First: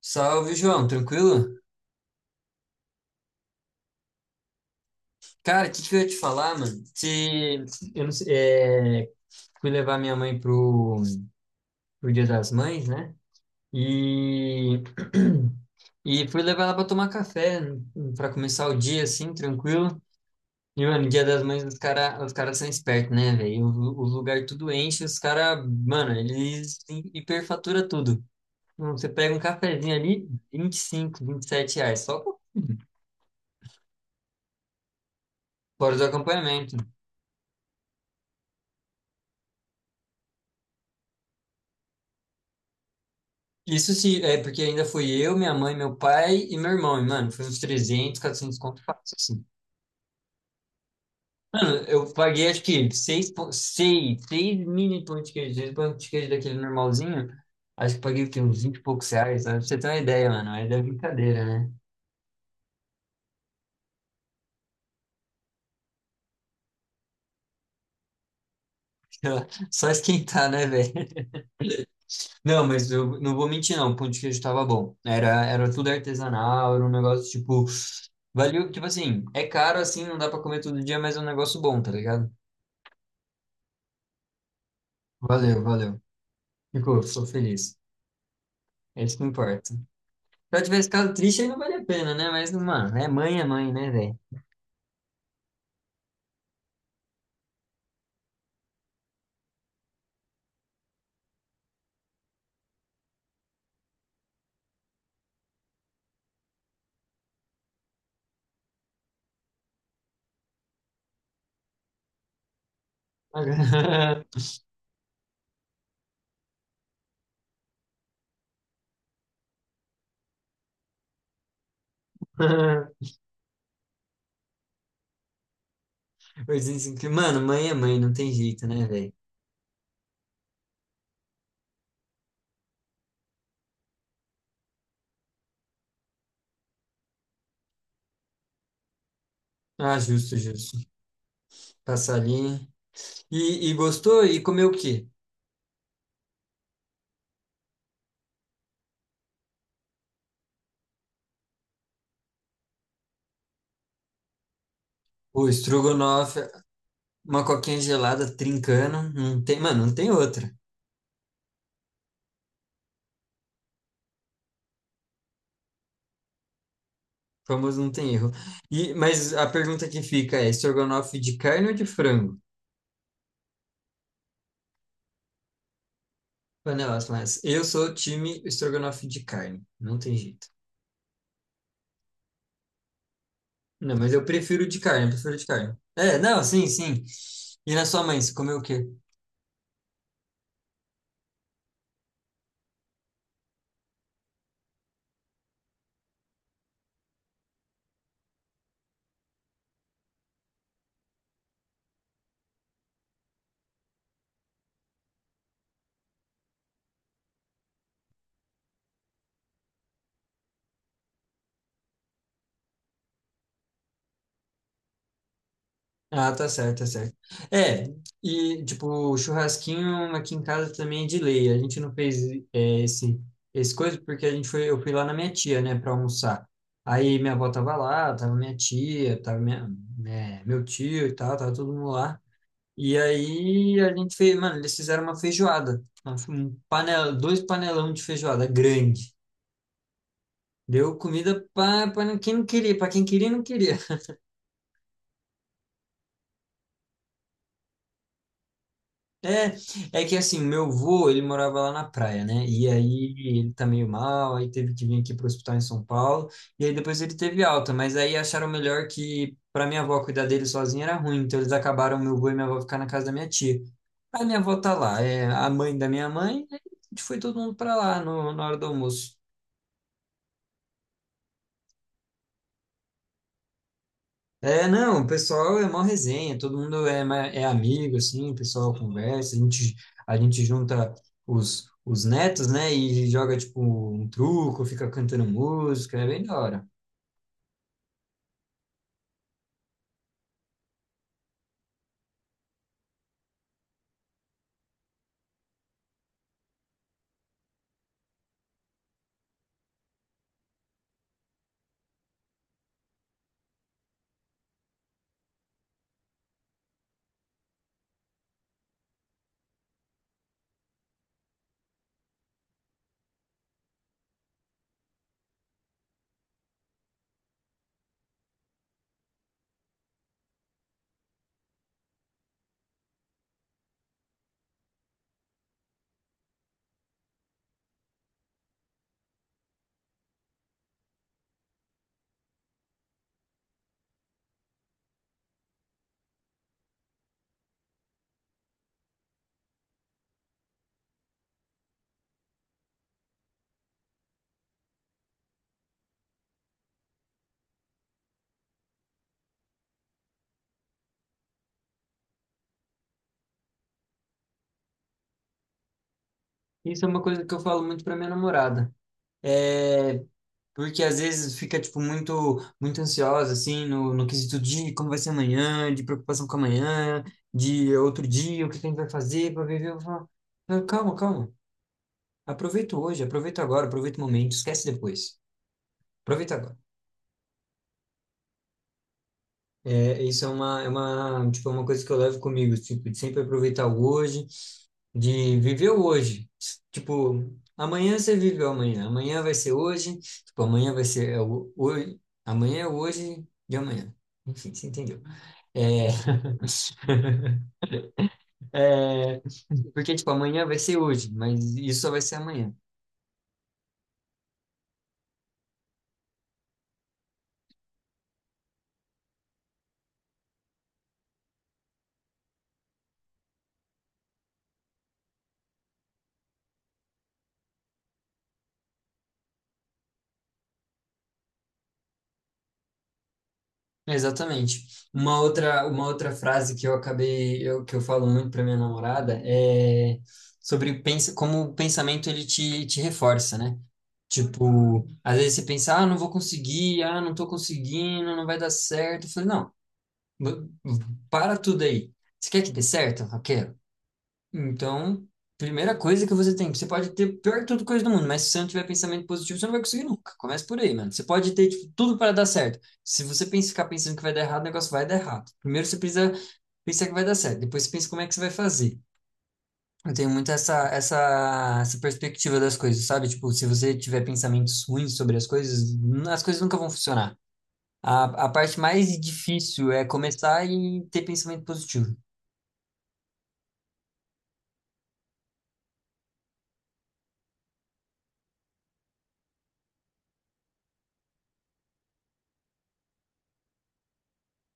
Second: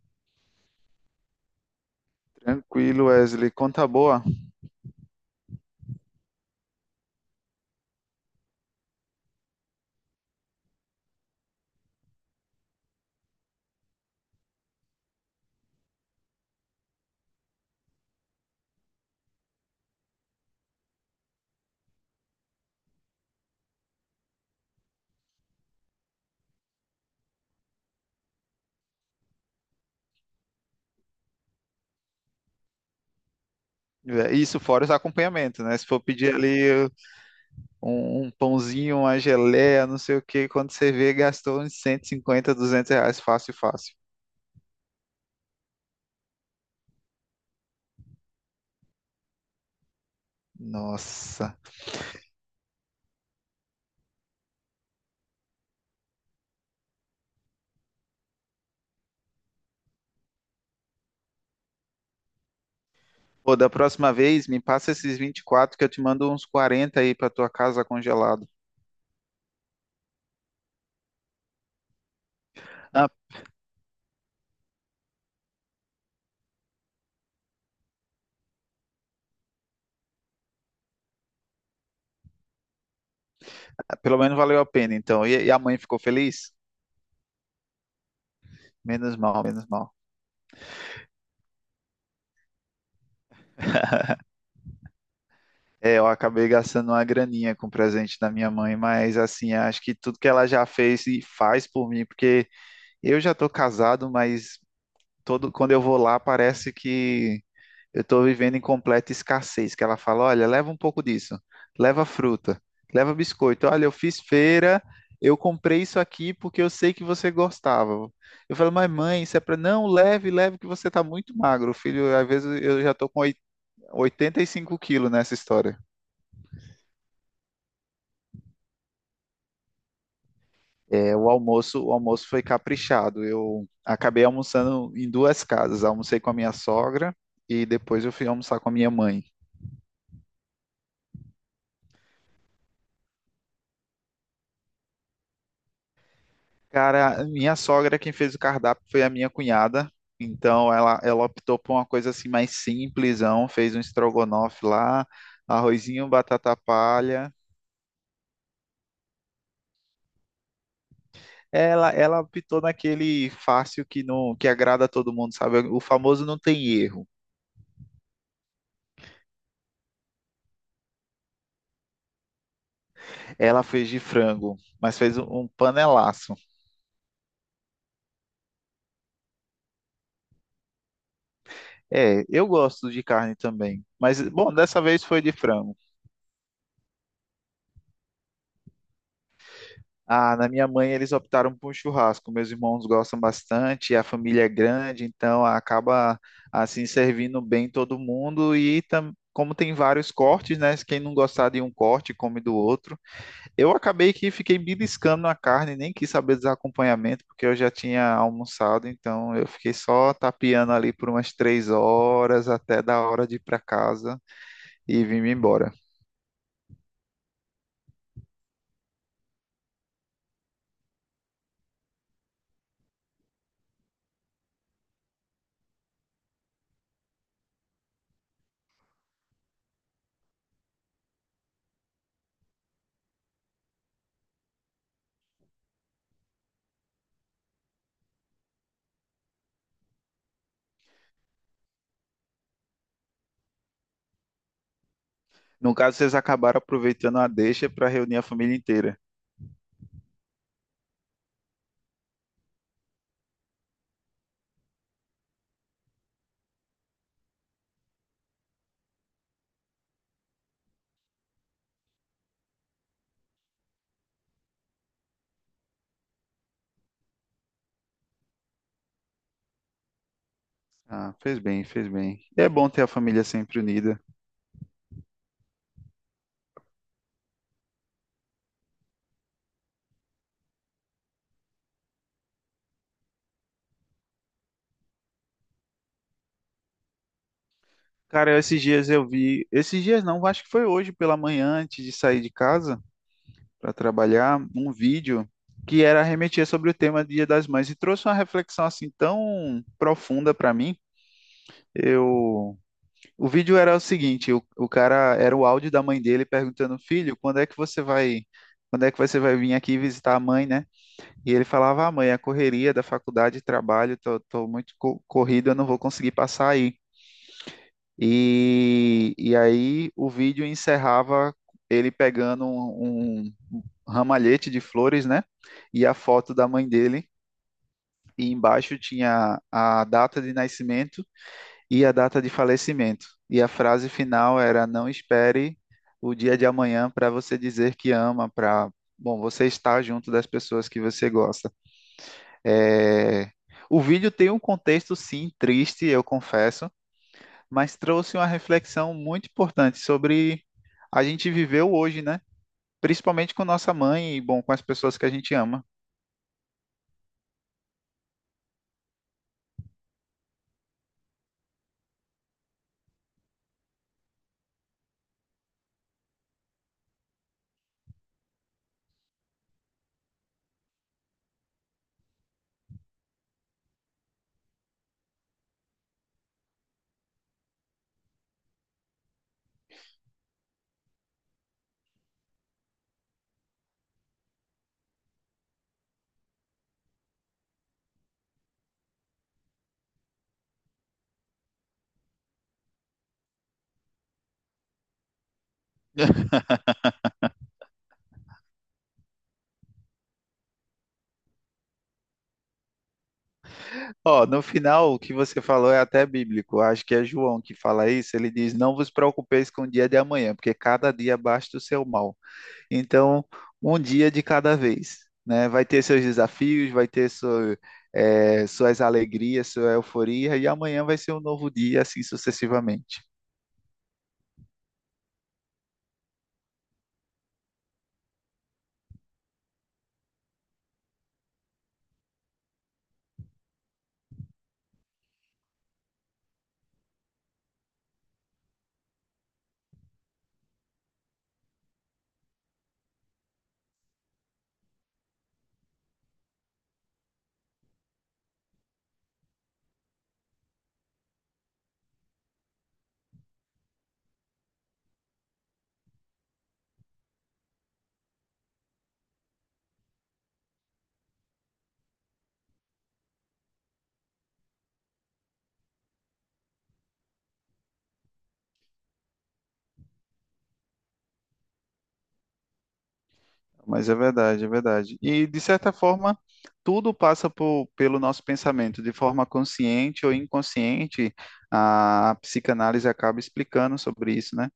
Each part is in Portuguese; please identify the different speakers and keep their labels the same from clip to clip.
Speaker 1: Salve, João, tranquilo?
Speaker 2: Tranquilo, Wesley. Conta boa.
Speaker 1: Cara, o que eu ia te falar, mano? Se eu não sei, é, Fui levar minha mãe pro Dia das Mães, né? E, e fui levar ela pra tomar café, pra começar o dia, assim, tranquilo. E, mano, Dia das Mães, os caras são espertos, né, velho? O lugar tudo enche, os caras, mano, eles hiperfatura tudo. Você pega um cafezinho ali, 25, sete reais, só
Speaker 2: É, isso fora os acompanhamentos, né? Se
Speaker 1: fora
Speaker 2: for
Speaker 1: do
Speaker 2: pedir
Speaker 1: acompanhamento.
Speaker 2: ali um pãozinho, uma geleia, não sei o quê, quando você vê, gastou uns 150 200 reais, fácil,
Speaker 1: Isso
Speaker 2: fácil.
Speaker 1: sim, é porque ainda fui eu, minha mãe, meu pai e meu irmão, e, mano, foi uns 300 400 conto fácil, assim.
Speaker 2: Nossa.
Speaker 1: Eu paguei, acho que, seis mini pão de queijo, seis pão de queijo daquele normalzinho, acho que paguei, o quê, uns 20 e poucos reais, sabe? Pra você ter uma ideia, mano, mas é brincadeira, né?
Speaker 2: Pô, da próxima vez, me passa esses 24 que eu te mando uns 40 aí pra tua casa congelado.
Speaker 1: Só esquentar, né, velho? Não, mas
Speaker 2: Ah,
Speaker 1: eu não vou mentir, não, o pão de queijo tava bom. Era tudo artesanal, era um negócio, tipo, valeu, tipo assim, é caro, assim, não dá pra comer todo dia, mas é um negócio bom, tá ligado?
Speaker 2: pelo menos valeu a pena, então. E a
Speaker 1: Valeu,
Speaker 2: mãe ficou
Speaker 1: valeu.
Speaker 2: feliz?
Speaker 1: Ficou feliz. É isso
Speaker 2: Menos
Speaker 1: que
Speaker 2: mal,
Speaker 1: importa.
Speaker 2: menos
Speaker 1: Se
Speaker 2: mal.
Speaker 1: eu tivesse ficado triste, aí não vale a pena, né? Mas, mano, é mãe, né, velho?
Speaker 2: É, eu acabei gastando uma graninha com o presente da minha mãe, mas assim, acho que tudo que ela já fez e faz por mim, porque eu já tô casado, mas todo quando eu vou lá parece que eu tô vivendo em completa escassez, que ela fala, olha, leva um pouco disso, leva fruta, leva biscoito, olha, eu fiz feira, eu comprei isso aqui porque eu sei que você gostava. Eu falo, mas mãe, isso é para não, leve, leve que você tá muito magro, filho, às vezes eu já tô com 85 quilos nessa história.
Speaker 1: Eu disse assim que, mano, mãe é mãe, não tem jeito, né, velho?
Speaker 2: É, o almoço foi caprichado. Eu acabei almoçando em duas casas. Almocei com a minha sogra e depois eu fui almoçar com a minha mãe.
Speaker 1: Ah, justo, justo. Passar ali. E gostou? E comeu o quê?
Speaker 2: Cara, minha sogra quem fez o cardápio foi a minha cunhada. Então ela optou por uma coisa assim mais simplesão, fez um estrogonofe lá,
Speaker 1: O
Speaker 2: arrozinho,
Speaker 1: estrogonofe,
Speaker 2: batata palha.
Speaker 1: uma coquinha gelada trincando. Não tem, mano, não tem outra.
Speaker 2: Ela optou naquele fácil que não que agrada a todo mundo, sabe? O famoso não tem erro.
Speaker 1: Famoso não tem erro. E, mas a pergunta que fica é: estrogonofe de carne ou de frango?
Speaker 2: Ela fez de frango, mas fez um panelaço.
Speaker 1: Panelas, mas eu sou time estrogonofe de carne. Não tem jeito.
Speaker 2: É, eu gosto de carne também.
Speaker 1: Não, mas
Speaker 2: Mas,
Speaker 1: eu
Speaker 2: bom,
Speaker 1: prefiro de
Speaker 2: dessa vez
Speaker 1: carne, eu
Speaker 2: foi de
Speaker 1: prefiro de carne.
Speaker 2: frango.
Speaker 1: É, não, sim, sim. E na sua mãe, você comeu o quê?
Speaker 2: Ah, na minha mãe eles optaram por um churrasco. Meus irmãos gostam bastante, a família é grande, então acaba assim servindo bem todo mundo. E tam- como tem vários cortes, né? Quem não gostar de um corte, come do outro. Eu acabei que fiquei beliscando a carne, nem quis saber dos acompanhamentos, porque eu já tinha almoçado, então eu fiquei só tapeando ali por umas 3 horas até da hora de ir para casa e vim-me embora.
Speaker 1: Ah, tá certo, tá certo. É, e tipo, o churrasquinho aqui em casa também é de lei. A gente não fez é, esse, esse coisa porque eu fui lá na minha tia, né, pra almoçar. Aí minha avó tava lá, tava minha tia, meu tio e tal, tava todo mundo lá. E aí a gente fez, mano, eles fizeram uma feijoada. Dois panelão de feijoada grande. Deu comida para quem não queria, para quem queria, não queria.
Speaker 2: No caso, vocês acabaram aproveitando a deixa para reunir a família inteira.
Speaker 1: É, é que assim, meu avô, ele morava lá na praia, né? E aí ele tá meio mal, aí teve que vir aqui pro hospital em São Paulo, e aí depois ele teve alta, mas aí acharam melhor que para minha avó cuidar dele sozinha era ruim, então eles acabaram meu avô e minha avó ficar na casa da minha tia. Aí minha avó tá lá, é a mãe da minha mãe, aí a gente foi todo mundo para lá no, na hora do almoço.
Speaker 2: Ah, fez bem, fez bem. É bom ter a família sempre unida.
Speaker 1: É, não, o pessoal é mó resenha, todo mundo é, é amigo, assim, o pessoal conversa, a gente junta os netos, né, e joga, tipo, um truco, fica cantando música, é bem da hora.
Speaker 2: Cara, esses dias eu vi, esses dias não, acho que foi hoje pela manhã, antes de sair de casa para trabalhar, um vídeo que era remetia sobre o tema Dia das Mães e trouxe uma reflexão assim tão profunda para mim. Eu, o vídeo era o seguinte, o cara era o áudio da mãe dele perguntando, filho, quando é que você vai, quando é que você vai vir aqui visitar a mãe, né? E ele falava, ah, mãe, a correria da faculdade, trabalho, tô muito co- corrido, eu não vou conseguir passar aí. E aí o vídeo encerrava ele pegando um ramalhete de flores, né? E a foto da mãe dele. E embaixo tinha a data de nascimento e a data de falecimento. E a frase final era: Não espere o dia de amanhã para você dizer que ama, para, bom, você estar junto das pessoas que você gosta. É, o vídeo tem um contexto, sim, triste, eu confesso, mas trouxe uma reflexão muito importante sobre a gente viveu hoje, né? Principalmente com nossa mãe e, bom, com as pessoas que a gente ama.
Speaker 1: Isso é uma coisa que eu falo muito pra minha namorada, é, porque às vezes fica, tipo, muito ansiosa, assim, no quesito de como vai ser amanhã, de preocupação com amanhã, de outro dia, o que a gente vai fazer pra viver, eu falo, "Não, calma, calma, aproveita hoje, aproveita agora, aproveita o momento, esquece depois. Aproveitar agora. Tipo, é uma coisa que eu levo comigo, tipo, de sempre aproveitar o hoje, de viver o hoje. Tipo, amanhã você vive o amanhã, amanhã vai ser hoje, tipo, amanhã vai ser é o hoje, amanhã é o hoje de amanhã. Enfim, você entendeu. É... é, Porque, tipo, amanhã vai ser hoje, mas isso só vai ser amanhã.
Speaker 2: Ó, no final, o que você falou é até bíblico. Acho que é João que fala isso. Ele diz: Não vos preocupeis com o dia de amanhã, porque cada dia basta o seu mal. Então, um dia de cada vez, né? Vai ter seus desafios, vai ter sua, é, suas alegrias, sua euforia, e amanhã vai ser um novo dia, assim sucessivamente.
Speaker 1: Exatamente. Uma outra frase que que eu falo muito para minha namorada é sobre pensa, como o pensamento te reforça, né? Tipo, às vezes você pensa, ah, não vou conseguir, ah, não tô conseguindo, não vai dar certo. Eu falei, não, b- para tudo aí. Você quer que dê certo? Ok, então, primeira coisa que você tem, você pode ter pior que tudo coisa do mundo, mas se você não tiver pensamento positivo, você não vai conseguir nunca. Começa por aí, mano. Você pode ter, tipo, tudo para dar certo. Se você pensa, ficar pensando que vai dar errado, o negócio vai dar errado. Primeiro você precisa pensar que vai dar certo, depois você pensa como é que você vai fazer. Eu tenho muito essa perspectiva das coisas, sabe? Tipo, se você tiver pensamentos ruins sobre as coisas, as coisas nunca vão funcionar. A parte mais difícil é começar e ter pensamento positivo.
Speaker 2: Mas é verdade, é verdade. E, de certa forma, tudo passa por- pelo nosso pensamento, de forma consciente ou inconsciente, a psicanálise acaba explicando sobre isso, né?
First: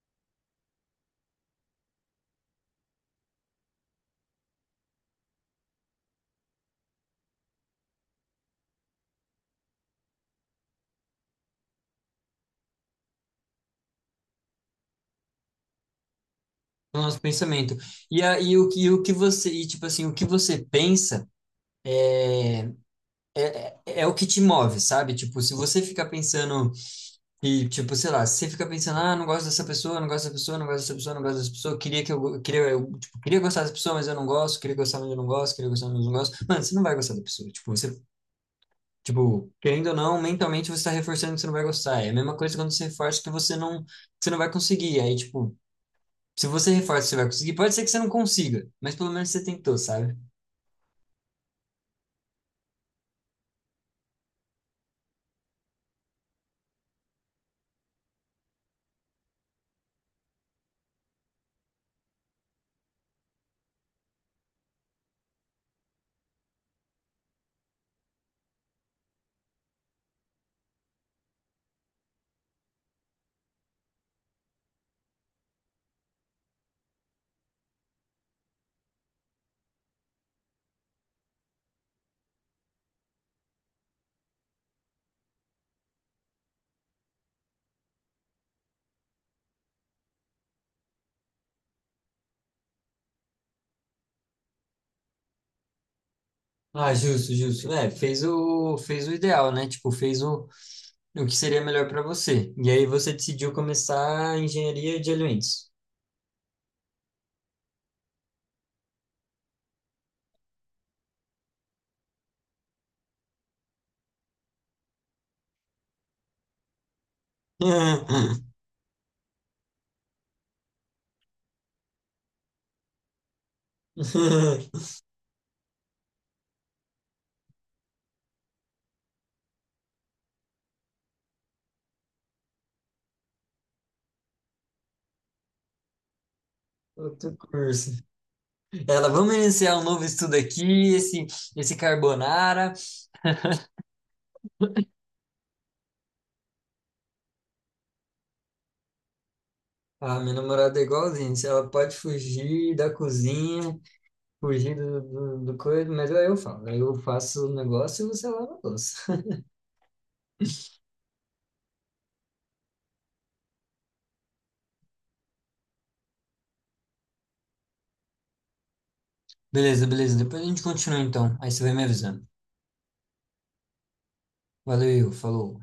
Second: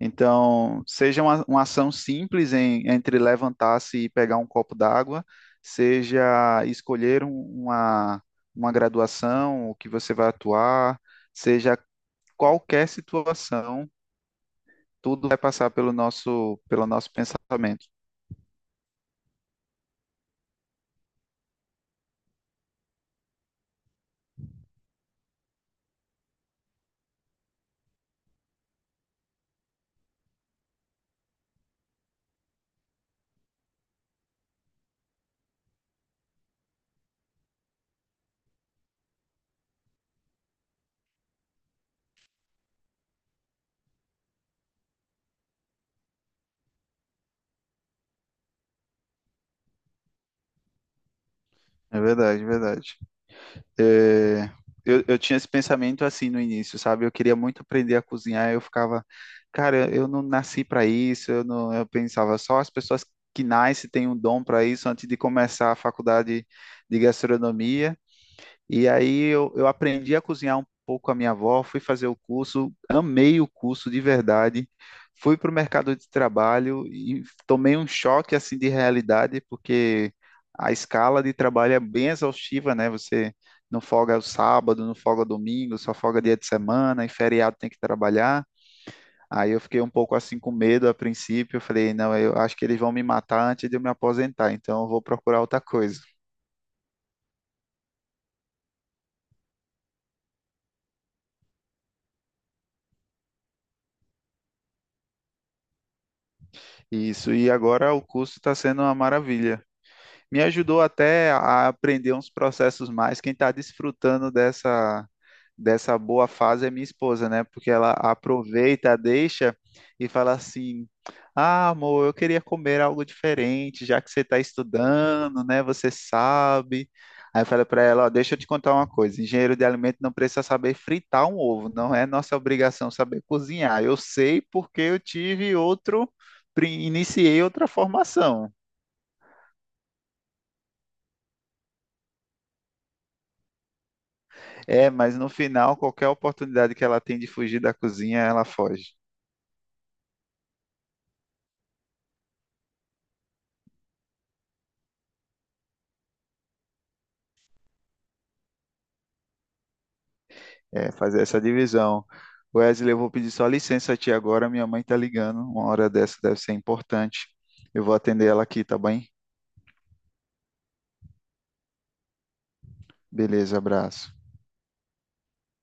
Speaker 2: Então, seja uma ação simples em- entre levantar-se e pegar um copo d'água, seja escolher um- uma, uma graduação, o que você vai atuar, seja qualquer situação, tudo vai passar pelo
Speaker 1: No
Speaker 2: nosso
Speaker 1: nosso pensamento.
Speaker 2: pensamento.
Speaker 1: E aí o que você, e, tipo assim, o que você pensa é o que te move, sabe? Tipo, se você ficar pensando e tipo, sei lá, se você ficar pensando, ah, não gosto dessa pessoa, não gosto dessa pessoa, não gosto dessa pessoa, não gosto dessa pessoa, queria que eu go- queria eu, tipo, queria gostar dessa pessoa, mas eu não gosto, queria gostar, mas eu não gosto, queria gostar, mas eu não gosto. Mano, você não vai gostar da pessoa. Tipo, você tipo, querendo ou não, mentalmente você está reforçando que você não vai gostar. É a mesma coisa quando você reforça que você não vai conseguir. Aí, tipo, se você reforça que você vai conseguir, pode ser que você não consiga, mas pelo menos você tentou, sabe?
Speaker 2: É verdade, é verdade. É, eu tinha esse pensamento assim no início, sabe? Eu queria muito aprender a cozinhar, eu ficava, cara, eu não nasci para isso, eu não, eu pensava só as pessoas que nascem têm um dom para isso antes de começar a faculdade de gastronomia. E aí eu aprendi a cozinhar um pouco com a minha avó, fui fazer o curso, amei o curso de verdade, fui para o mercado de trabalho e tomei um choque assim de realidade, porque a escala de trabalho é bem exaustiva, né? Você não folga o sábado, não folga domingo, só folga dia de semana, e feriado tem que trabalhar. Aí eu fiquei um pouco assim com medo a princípio, eu falei, não, eu acho que eles vão me matar antes de eu me aposentar, então eu vou procurar outra coisa.
Speaker 1: Ah, justo, justo. É, fez o ideal, né? Tipo, o que seria melhor para você. E aí você decidiu começar a engenharia de alimentos.
Speaker 2: Isso, e agora o curso está sendo uma maravilha. Me ajudou até a aprender uns processos mais. Quem está desfrutando dessa, dessa boa fase é minha esposa, né? Porque ela aproveita, deixa e fala assim: Ah, amor, eu queria comer algo diferente, já que você está estudando, né? Você sabe. Aí eu falei para ela: Ó, deixa eu te contar uma coisa: engenheiro de alimento não precisa saber fritar um ovo, não é nossa obrigação saber cozinhar. Eu sei porque eu tive outro, pri-
Speaker 1: Outro
Speaker 2: iniciei outra
Speaker 1: curso.
Speaker 2: formação.
Speaker 1: Ela, vamos iniciar um novo estudo aqui, esse carbonara.
Speaker 2: É, mas no final, qualquer oportunidade que ela tem de fugir da cozinha, ela foge.
Speaker 1: Ah, minha namorada é igualzinha. Se ela pode fugir da cozinha, fugir do coisa, mas aí eu falo. Aí eu faço o negócio e você lava a louça.
Speaker 2: É, fazer essa divisão. Wesley, eu vou pedir só licença a ti agora, minha mãe tá ligando. Uma hora dessa deve ser importante. Eu vou atender ela aqui, tá bem?
Speaker 1: Beleza, beleza. Depois a gente continua então. Aí você vai me avisando.
Speaker 2: Beleza, abraço.
Speaker 1: Valeu, falou.